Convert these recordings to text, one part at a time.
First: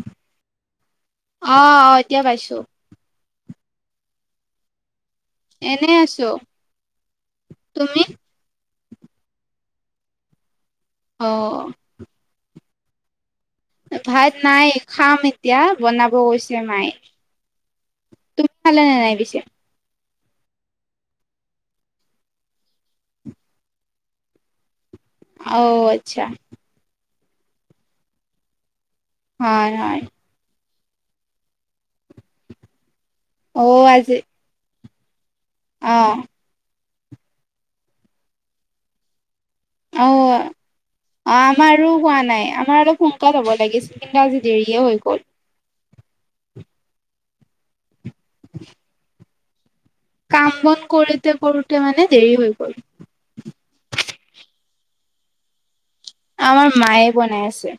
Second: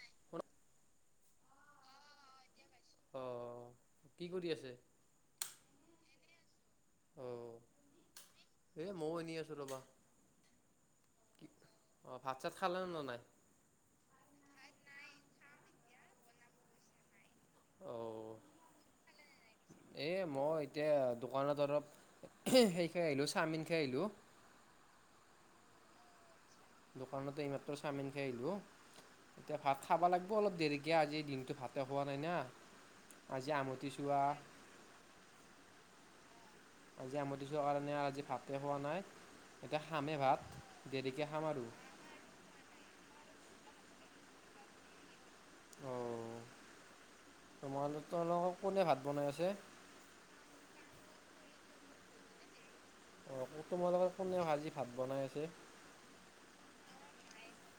[unintelligible] অহ', অহ' এতিয়া পাইছোঁ। অহ' কি কৰি আছে? এনেই আছোঁ। অহ'। এ মইয়ো এনেই আছোঁ ৰ'বা। অহ'। খালা নে নাই? ভাত নাই, খাম এতিয়া বনাব গৈছে মায়ে। তুমি খালা নে নাই পিছে? এ মই এতিয়া দোকানত অলপ, সেই খাই আহিলোঁ চাওমিন খাই আহিলোঁ। [unintelligible] অহ' আচ্ছা। দোকানতে এইমাত্ৰ চাওমিন খাই আহিলোঁ। এতিয়া হয়, ভাত হয় খাব লাগবো অলপ দেৰিকে আজি দিনটো ভাতে পোৱা নাই না আজি আমতিৰ চোৱা অহ আজি আমটি চোৱা কাৰণে আজি ভাতে খোৱা নাই এতিয়া অ খামহে অ ভাত। দেৰিকে খাম আৰু। আমাৰো হোৱা নাই আমাৰ সো টাত হব লাগিছিল কিন্তু আজি দেৰিয়ে হৈ গ'ল অঁ তোমালোকলত কোনে ভাত বনাই আছে? কাম বন কৰোতে কৰোতে মানে দেৰি হৈ গল অহ' তোমালোকৰ কোনে আজি ভাত বনাই আছে? আমাৰ মায়ে বনাই আছে।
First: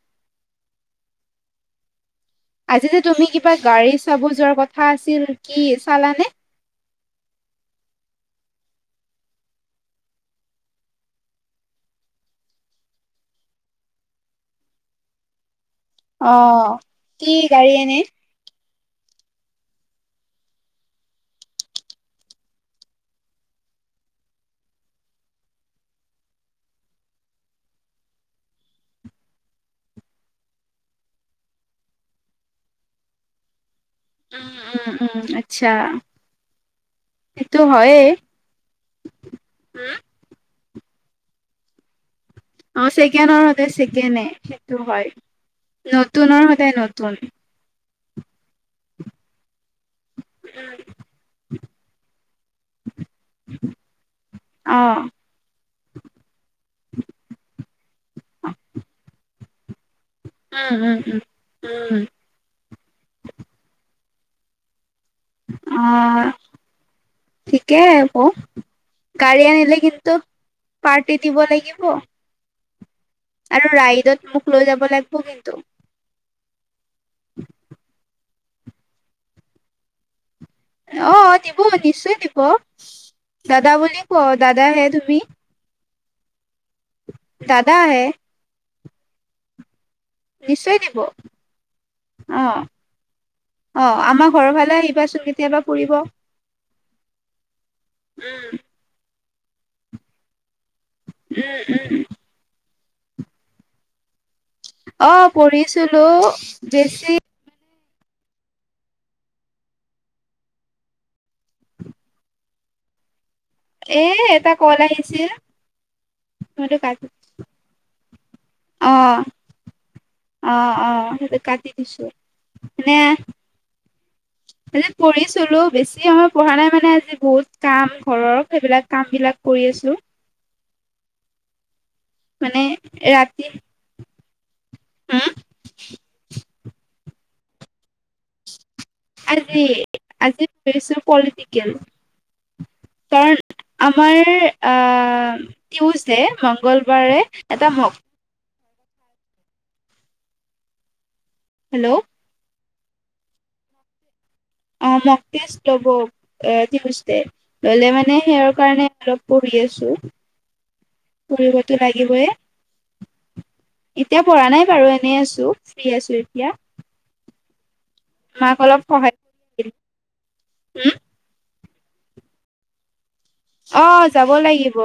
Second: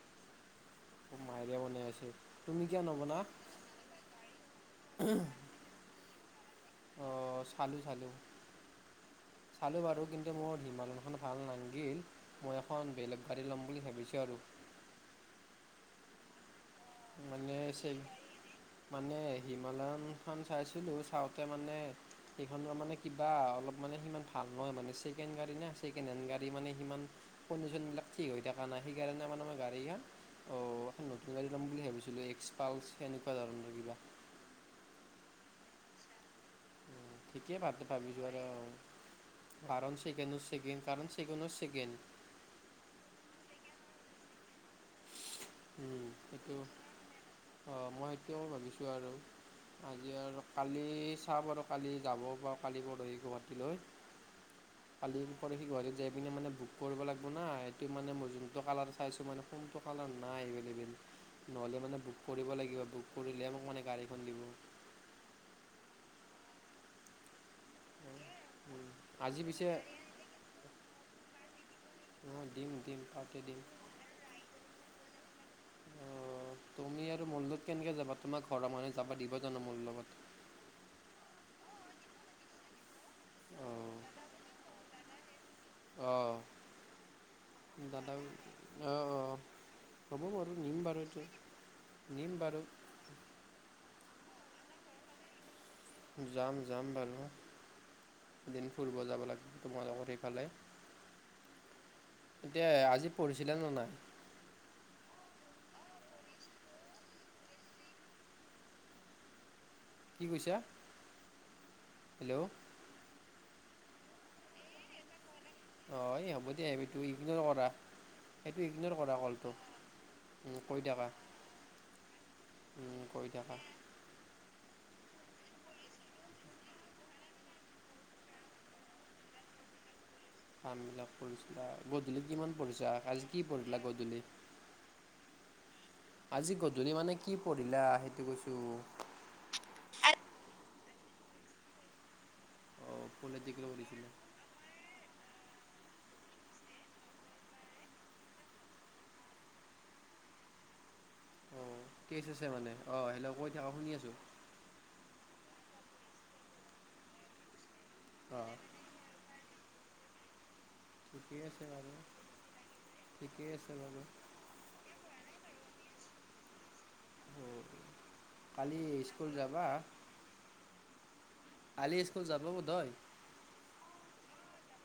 অহ' মাইৰে বনাই আছে। তুমি কিয় আজি যে নবনা তুমি কিবা গাড়ী চাব যোৱাৰ কথা আছিল, কি চালানে? অহ' চালোঁ চালোঁ। চালোঁ বাৰু কিন্তু মোৰ হিমালয়খন ভাল নালগিল, মই এখন বেলেগ গাড়ী ল'ম বুলি ভাবিছোঁ আৰু। [unintelligible] অ কি মানে গাড়ী চেই এনে? মানে হিমালয়নখন চাইছিলোঁ চাওঁতে মানে সেইখন মানে কিবা অলপমান মানে সিমান ভাল নহয় মানে ছেকেণ্ড গাডী না ছেকেণ্ড হেণ্ড গাড়ী মানে সিমান কনডিচনবিলাগ ঠিক হৈ থাকা নাই সেইকাৰণে আমাৰ গাড়ী খান অ এখন নতুন গাড়ী লম বুলি ভাবিছিলোঁ এক্স পালচ সেনকুৱা ধৰণৰ কিবা উম উম উম আচ্ছা উ ঠিকেই সেইটো ভা হয়ে ভাবিছো আৰু অ কাৰণ চেকেণ্ড হেচ কাৰণ চেকুনৰ চেকেন অ চেকেনৰ সদায় চেকেনে সেইটো হয় নতুনৰ সদায় নতুন এতা মই ভাবিছো আৰু আজি আৰু কালি চাও বাৰু' কালি যাব পাৰো কালি পৰহি গুৱাহাটীলৈ অ [unintelligible] কালি পৰহি গুৱাহাটীত যাই পিনে মানে বুক কৰিব লাগব না সেটো মানে মই যোনটো কালাৰ চাইছো মানে কোনটো কালৰ উম নাইএভেলেৱেল উম উম নহ'লে মানে উম বুক কৰিব লাগিব বুক কৰিলেহে মোক মানে গাড়ী অহ ঠিকে হব আজি গাড়ী পিছে আনিলে কিন্তু পাৰ্টি দিব লাগিব। অ দিম দিম। তাতে দিম আৰু ৰাইডত মোক লৈ যাব লাগব কিন্তু অ তুমি আৰু মোৰ লগত কেনেকে যাবা তোমাৰ ঘৰৰ মানুহে যাবা দিব জানো মোৰ লগত অ দিব নিশ্চয় দিব দাদা বুলি কও দাদাহে তুমি অ দাদা অ অ হ'ব বাৰু নিশ্চয় নিম দিব বাৰু এইটো নিম অ বাৰু অ আমাৰ ঘৰৰ ফালে আহিবাচোন কেতিয়াবা ফুৰিব যাম যাম বাৰু উম এদিন ফুৰিব যাব লাগে তোমাৰ লগত সেইফালে উম উম এতিয়া আজি পঢ়িছিলা নে নাই অ পঢ়িছিলো বেছি কি কৈছা হেল্ল' এ এটা কল আহিছে অ এই হ'ব দিয়া এই এইটো ইগনৰ কৰা সেইটো ইগনৰ কৰা কলটো অহ কৈ থাকা অহ সেটো কতি দিছোঁ মানে কৈ থাকা মানে পঢ়িছিলো বেছি সময় পঢ়া নাই মানে আজি বহুত কাম ঘৰৰ সেইবিলাক কাম বিলাক কৰি আছো কামবিলাক কৰিছিলা গধূলি কিমান মানে পঢ়িছা আজি ৰাতি কি পঢ়িলা গধূলি হম আজি গধূলি মানে কি পঢ়িলা সেইটো কৈছো আজি আজি পঢ়িছো পলিটিকেল অঁ কাৰণ পলিটিকেল পঢ়িছিলোঁ আমাৰ আ টিওজডে মঙ্গলবাৰে এটা মগ হেল্ল' কেচ আছে মানে অ হেল্ল কৈ থাক শুনি আছো টেচ ল'ব এ টিওজডে ললে মানে হেয়াৰ অঁ কাৰণে আৰু পঢ়ি আছো। ঠিকেই পঢ়িব আছে ত বাৰু লাগিবই ঠিকেই আছে বাৰু এতিয়া পঢ়া নাই বাৰু এনে আছো। ফ্ৰী আছো এতিয়া। মাক কালি স্কুল যাবা? উম। কালি স্কুল যাব বোধ হয়। অ যাব লাগিব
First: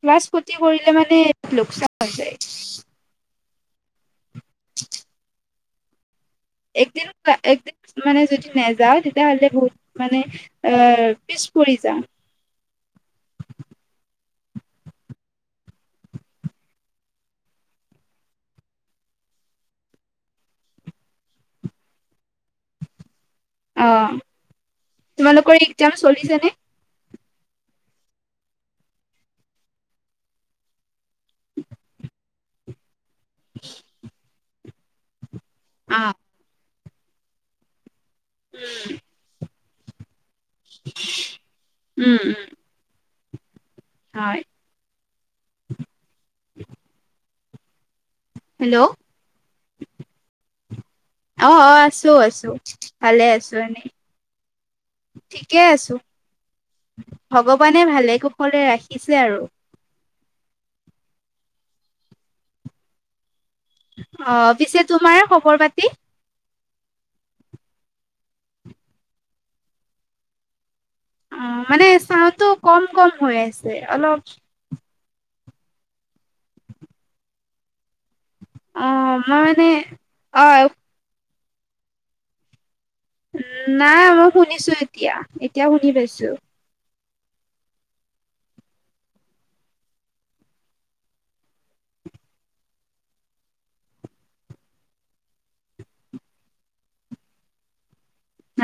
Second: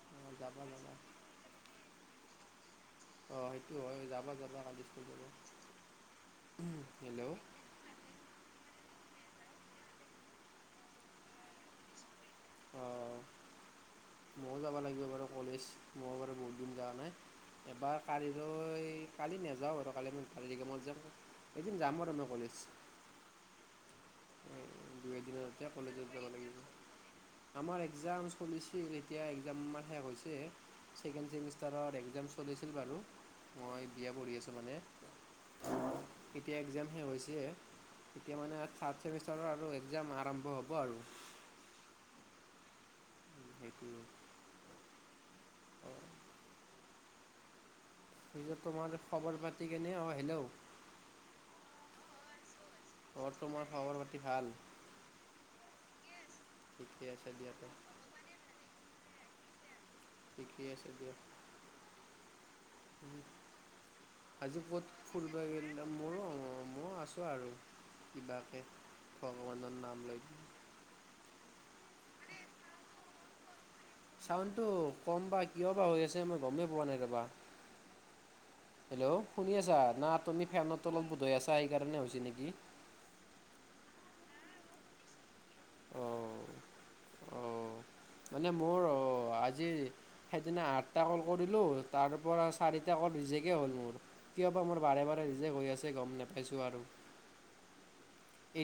ক্লাছ খতি যাবা কৰিলে যাবা মানে লোকচান হৈ যায়। অঁ সেইটো হয় যাবা যাবা কালি স্কুল যাবা। একদিন হেল্ল' একদিন মানে যদি নে যাওঁ তেতিয়াহ'লে বহুত মানে আহ পিছ পৰি যাম। অ। ময়ো যাব লাগিব বাৰু কলেজ মই বাৰু বহুত দিন যোৱা নাই। এবাৰ কালিলৈ কালি নাযাওঁ আৰু কালি মই যাম এদিন যাম আৰু মই কলেজ উ অ তোমালোকৰ এক্জাম কলেজত যাব চলিছ নে? লাগিব আমাৰ একজাম চলিছিল এতিয়া একজাম শেষ হৈছে ছেকেণ্ড চেমিষ্টাৰত একজাম চলিছিল বাৰু মই বি এ পঢ়ি আছোঁ মানে। অ। একজাম হৈছে এতিয়া মানে থ্ৰাট চেমিষ্টাৰৰ আৰু একজাম উম উম। উ সেইটো। হয়। অঁ যে হেল্ল' অ তোমাৰ খবৰ পাতি কেনে অ হেল্ল'? অ আছো, আছো, ভালে অঁ আছো তোমাৰ এনেই খবৰ পাতি ভাল ঠিকে আছো। ঠিকে আছে দিয়াতো ভগৱানে ভালে কুশলে ৰাখিছে আৰু। ঠিকেই আছে দিয়া উম'। অ' পিছে তোমাৰ খবৰ পাতি। ময় আছো আৰু কিবাকে ভগৱানৰ নাম লৈ দিও। অ' মানে চাউণ্ডতো কম কম হৈ আছে অলপ। চাউণ্ডটো কম বা কিয় বা হৈ আছে মই গমেই পোৱা নাই ৰবা। অ হেল্ল' মই শুনি মানে আছা? না তুমি অ ফেনত অলপ বোধ হয় আছা। সেই কাৰণে হৈছে নেকি? উ, নাই মই শুনিছো এতিয়া, এতিয়া শুনি পাইছো। অঁ অ' মানে মোৰ আজি সেইদিনা আঠটা কল কৰিলো তাৰ পৰা চাৰিটা ৰিজেকএ হ'ল মোৰ কিয় বা? মোৰ বাৰে বাৰে ৰিজেক্ট হৈ আছে গম নাপাইছো আৰু।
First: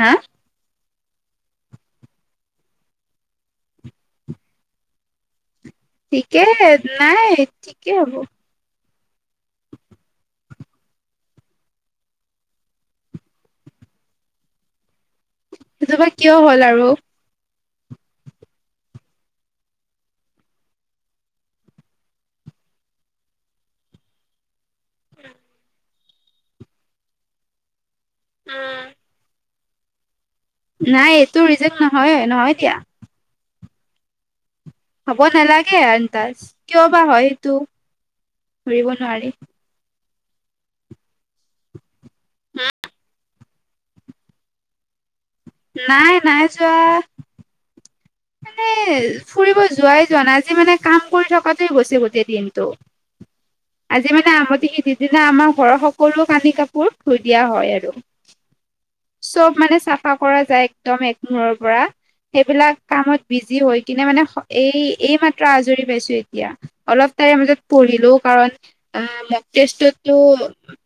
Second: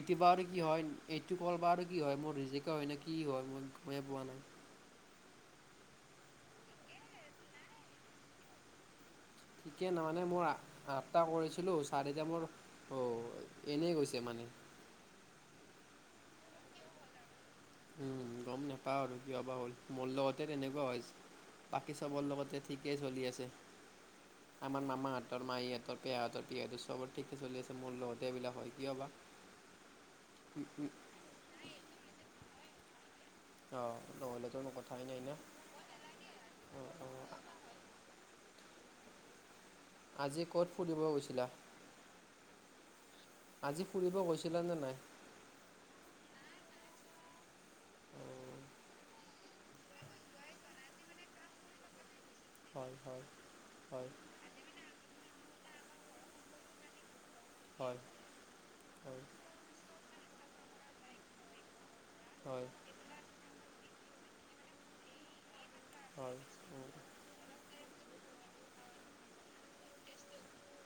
হা বা আৰু কি হয়? এইটো কল বা আৰু কি হয় মোৰ। ৰিজেক্ট হয় নে কি হয়? মই গমে পোৱা নাই। ঠিকে নাই ঠিকেই হ'ব। ঠিকে ন মানে মই আ আঠটা কৰিছিলো চাৰিটা মোৰ অ' এনেই গৈছে মানে। [inaudible] সেইজপা কিয় হ'ল আৰু? উম গম নাপাও আৰু কিয় বা হ'ল মোৰ লগতে তেনেকুৱা হৈ। বাকী চবৰ লগতে ঠিকেই চলি আছে। আমাৰ মামাহঁতৰ, মাহিহঁতৰ, পেহাহঁতৰ, পেহীহঁতৰ সবৰে ঠিকে চলি আছে, মোৰ লগ এইবিলাক হয়, কিয় বা। নাই এইটো ৰিজাল্ট নহয়ে, নহয় দিয়া। অ', নহ'লে হ'ব নালাগে আন্তাজ, কিয় অ' বা হয় অ'। সেইটো। ধৰিব নোৱাৰি। আজি ক'ত ফুৰিব গৈছিলা? হা? আজি ফুৰিব গৈছিলা নে নাই? নাই, নাই যোৱা। অঁ, মানে ফুৰিব যোৱাই যোৱা নাই, আজি মানে কাম কৰি থকাতে গৈছে গোটেই দিনটো, হয় হয় আজি হয় মানে আমটি সিদ্ধি দিনা আমাৰ ঘৰৰ সকলো কানি কাপোৰ ধুই দিয়া হ'য় আৰু, চব মানে চাফা কৰা যায় একদম একমূৰৰ পৰা। হয় হয় সেইবিলাক কামত বিজি হৈ কিনে মানে এই, এই মাত্ৰ আজৰি পাইছো হয়। এতিয়া, অলপ তাৰে মাজত পঢ়িলো, কাৰণ এ মক টেষ্টটোতটো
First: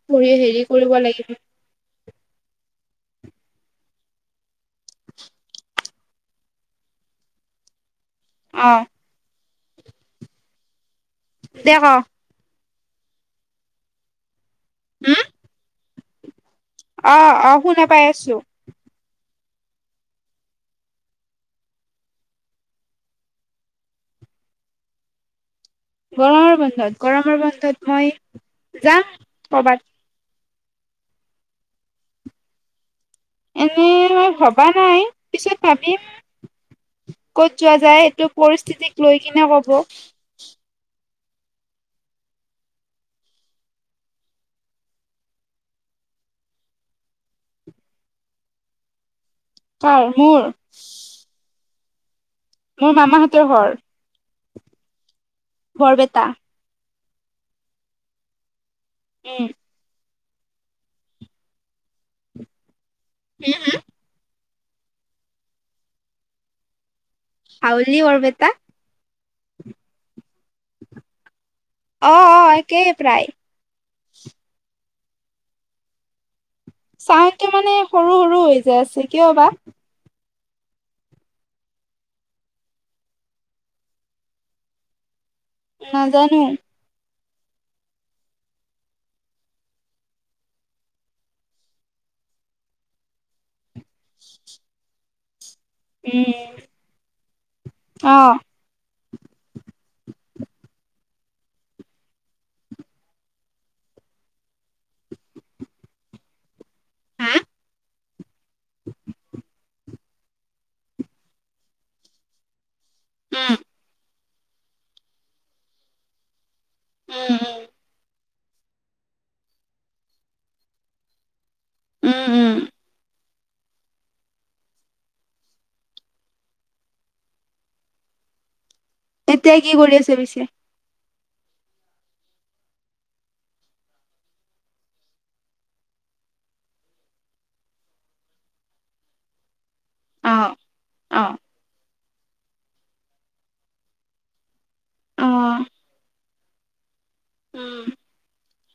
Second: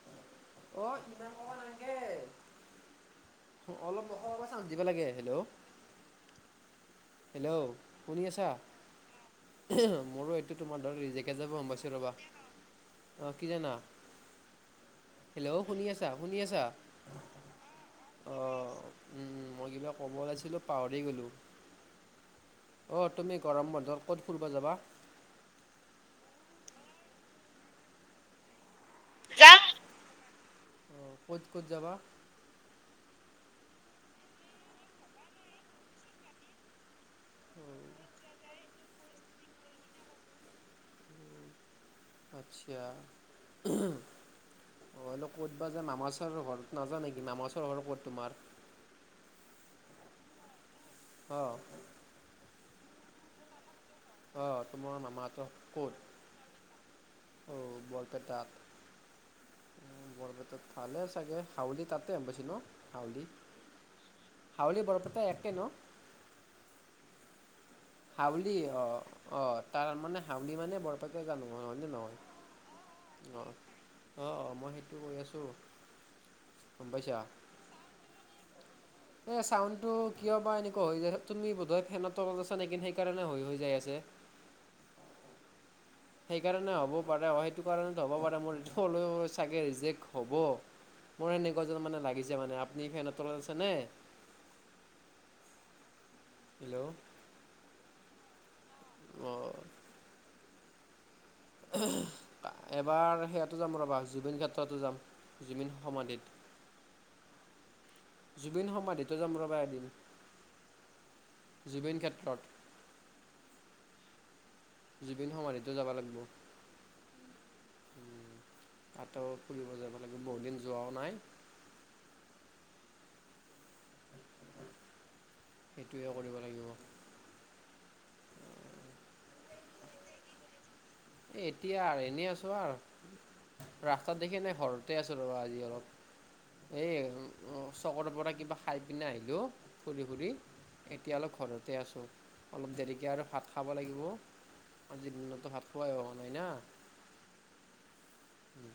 পঢ়িয়ে হেৰি কৰিব অ' ইমান লাগিব। ক'ব নালগে। অলপ [unintelligible] চাঞ্চ দিব লাগে, হেল্ল' হেল্ল', শুনি আছা, অ' মোৰো এইটো তোমাৰ দৰে ৰিজেক্ট কে যাব গম দে ক পাইছো ৰ'বা, অ' কি জানা? হম হেল্ল', শুনি আছা-শুনি আছা? অ' অ' শুনা পাই আছো। অ' মই কিবা ক'ব ওলাইছিলোঁ পাহৰিয়েই গ'লোঁ। অ', তুমি গৰম বন্ধত ক'ত ফুৰিব যাবা? গৰমৰ বন্ধত, গৰমৰ বন্ধত মই যাম কৰ'বাত। অ', ক'ত ক'ত যাবা? এনেই ভবা নাই, পিছত ভাবিম ক'ত যোৱা অ', যায়, সেইটো পৰিস্থিতিক লৈ কিনে হ'ব। আচ্ছা অ', হ'লেও ক'তবা [unintelligible] ঘৰত নাযা নেকি নামাচৰ ঘৰত ক'ত তোমাৰ? কাৰ, মোৰ? অ'। মোৰ মামাহঁতৰ ঘৰ? অ' তোমাৰ মামা বৰপেটা। অ', বৰপেটাত। উম। বৰপেটাত ভালে চাগে হাউলি তাতে [unintelligible] পাইছোঁ ন হাউলি? হাউলী বৰপেটা একে ন? হাউলি বৰপেটা? হাউলি অ', অ', তাৰ মানে হাউলি মানে বৰপেটা জানো। অ', হয় নে অ নহয়, অ একেই প্ৰায় অ', অ' অ', মই সেইটো গৈ আছোঁ। গম পাইছা। [unintelligible] মানে সৰু সৰু হৈ যাই আছে কিয় এ বা। চাউণ্ডটো কিয় বা এনেকুৱা হৈ যায়, তুমি বোধহয় ফেনৰ তলত আছা নেকি, নে সেইকাৰণে হৈ হৈ যাই আছে। নাজানো সেইকাৰণে হ'ব পাৰে অ', সেইটো কাৰণত হ'ব পাৰে, মোৰ হ'লেও চাগে ৰিজেক্ট হ'ব। মোৰ এনেকুৱা যেন মানে লাগিছে মানে, আপুনি ফেনৰ তলত আছে নে উম হেল্ল' অ'। অঁ উম এইবাৰ সেইয়াটো যাম ৰ'বা, জুবিন ক্ষেত্ৰতো যাম, জুবিন সমাধিত। হা জুবিন সমাধিত যাম ৰবা এদিন। জুবিন ক্ষেত্ৰত উম। জুবিন সমাধিতো যাব লাগিব। উম। উম। তাতো ফুৰিব যাব লাগিব, বহুতদিন যোৱাও নাই। উম। উম। সেইটোৱে কৰিব লাগিব। উ তিয়া কি কৰি আছে পিছে? এ এতিয়া আৰু এনেই আছো আৰু। ৰাস্তাটো দেখি নাই ঘৰতে আছো ৰ'বা আজি অলপ। এ, চহৰৰ পৰা কিবা খাই পিনে আহিলো। ফুৰি ফুৰি অ এতিয়া অ অলপ ঘৰতে আছোঁ। অলপ দেৰিকে আৰু ভাত খাব লাগিব, আজি অ দিনতো ভাত খুৱাই হোৱা নাই না। উম।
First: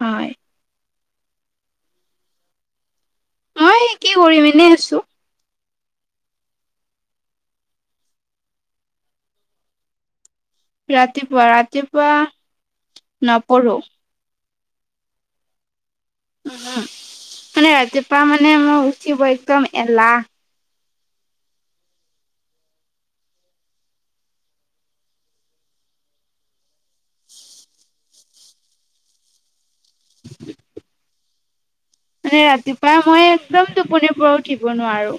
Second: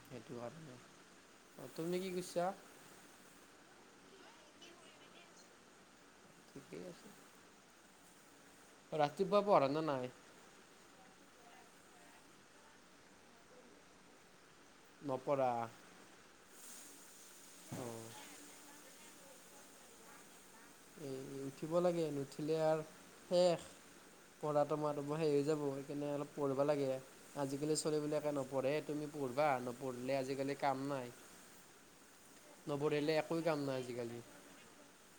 হয় সেইটো কাৰণে, অ' তুমি কি কৰিছা? এই কি কৰিম এনেই আছো। [unintelligible] ৰাতিপুৱা পৰা না নাই? ৰাতিপুৱা, ৰাতিপুৱা নপঢ়ো। নপৰা। উহুম, মানে ৰাতিুৱা মানে মোৰ উঠিব একদম এলাহ। উম উঠিব লাগে, নুঠিলে আৰু শেষ। পঢ়াতো মই সেই হৈ যাব। সেইকাৰনে অলপ পঢ়িবা লাগে। আজিকালি চলি বিলাকে নপঢ়ে। তুমি পঢ়িবা নোপঢ়িলে আজিকালি কাম নাই। মানে ৰাতিপুৱা নপঢ়িলে মই একোৱে কাম একদম নাই টোপনিৰ আজিকালি। পৰা উঠিব নোৱাৰো।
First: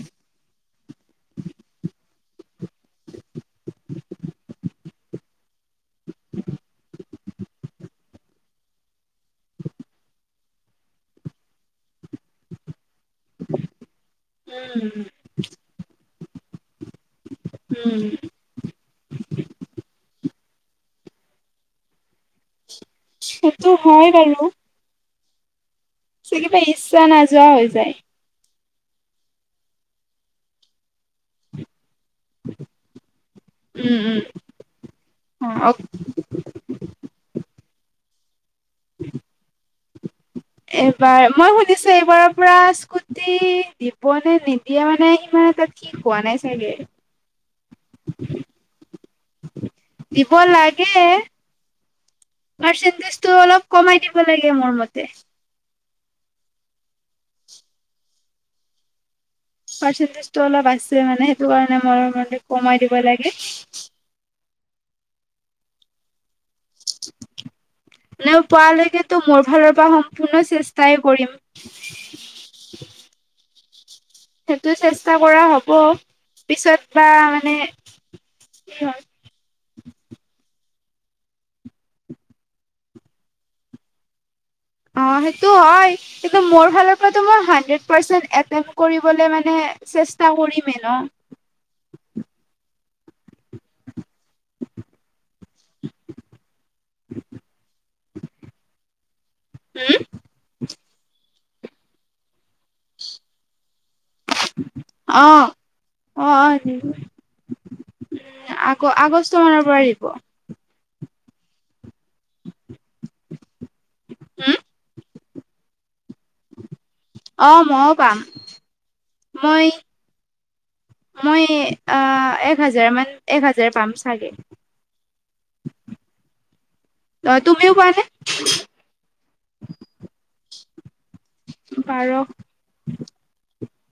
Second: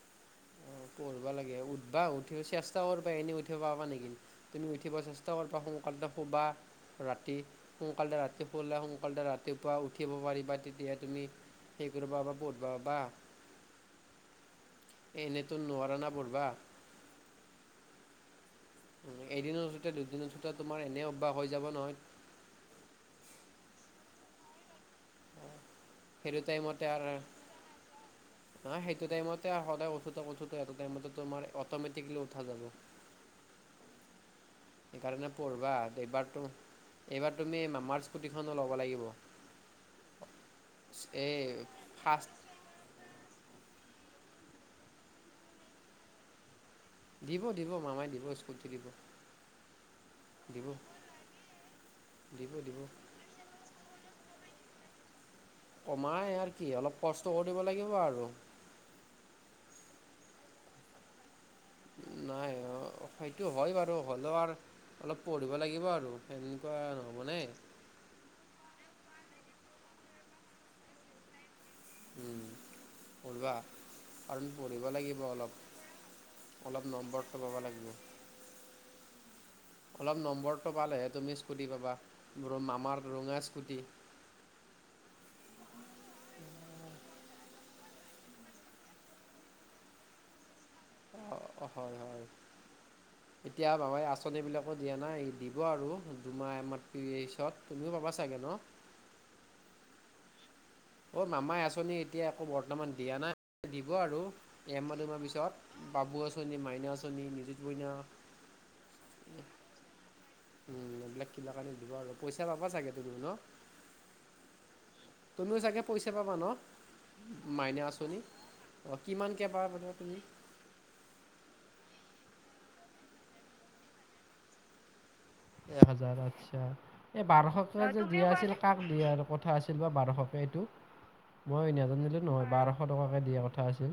অ', পঢ়বা লাগে উঠবা উঠি চেষ্টা কৰবা এনেই উঠিব পাৰবা নেকি? তুমি উঠিব চেষ্টা কৰবা সোনকালতে শুবা ৰাতি, সোনকাল ৰাতি শুৱা, সোনকালতে ৰাতিপুৱা উঠিবাব পাৰিবা তেতিয়া তুমি। সেই কৰ বাবা বহুতবাবা [unintelligible] [unintelligible] এনেইতো নোৱাৰা না পঢ়বা। উম এদিন উঠোতে দুদিন উঠোতে তোমাৰ এনে অভ্যাস হৈ যাব নহয়। সেইটো হয় বাৰু। সেইটো কিবা টাইমতে ইচ্ছা আৰু নাযোৱা হৈ যায়। সেইটো টাইমতে সদায় উঠোতে উঠোতে টাইমতে তোমাৰ অমেটিকি উঠা যাব। [unintelligible] উম উম সেইকাৰণে পঢ়বা, অ', এইবাৰ এইবাৰ তুমি মামাৰ ল'ব লাগিব। এইবাৰ এই মই শুনিছো ফাৰ্ষ্ট এইবাৰৰ পৰা দিব নে নিদিয়ে, মানে ইমান তাত কি কোৱা নাই চাগে। দিব দিব মামাই দিব স্কুটি দিব। দিব লাগে দিব দিব পাৰ্চেণ্টেজটো অলপ কমাই দিব লাগে মোৰ মতে। কমাই আৰু কি অলপ কষ্ট কৰিব লাগিব আৰু পাৰ্চেণ্টেজটো অলপ আছে মানে, সেইটো কাৰণে মই নাই কমাই দিব লাগে। সেইটো হয় বাৰু হ'লেও আৰু অলপ পঢ়িব লাগিব আৰু সেনেকুৱা নহবনে তটো মোৰ ফালৰ পৰা সম্পূৰ্ণ চেষ্টাই কৰিম। উম। অলবা সেইটো চেষ্টা কৰা হ'ব। অলপ পিছত বা নম্বৰটো মানে পাব লাগিব [unintelligible] অলপ নম্বৰ পালেহে তুমি স্কুটি পাবা, বুলি মামাৰ ৰঙা স্কুটি। অ', সেইটো হ'য়, কিন্ত মোৰ ফালৰ পৰাতো মই হানদ্ৰেত ৰ্পাৰচেনট এতেমট কৰিবলৈ মানে চেষ্টা কৰিম। অ' অ', হয় হয়, এতিয়া মামাই আঁচনি বিলাক দিয়া নাই, দিব আৰু, দুমাহ এ এইমছত, তুমিও পাবা চাগে ন? [inaudible] উ অ' মামাই আঁচনি এতিয়া বৰ্তমান দিয়া নাই দিব আৰু এমাহ দুমাহ অ পিছত বাবু অ অ আঁচনি, দিব মাইনা আঁচনি নিযুত মইনা আকৌ আগষ্ট মানৰ পৰা আহিব। উম এইবিলাক কাবা কাৰণে দিব আৰু পইচা পাবা চাগে তুমি ন? উম। তুমিও চাগে পইচা পাবা ন? অ মাইনা মইও আঁচনি, পাম অ', কিমানকে মই পাবা বা তুমি। মই আহ, এক হাজাৰ মান, এক হাজাৰ পাম চাগে। এহাজাৰ, আচ্ছা, এই অ বাৰশ তুমিও কে পোৱা নে যে দিয়া আছিল, কাক দিয়ে আৰু? কথা আছিল বা বাৰশকে এইটো, মই বাৰ নাজানিলো নহয় বাৰশ টকাকে দিয়া কথা আছিল।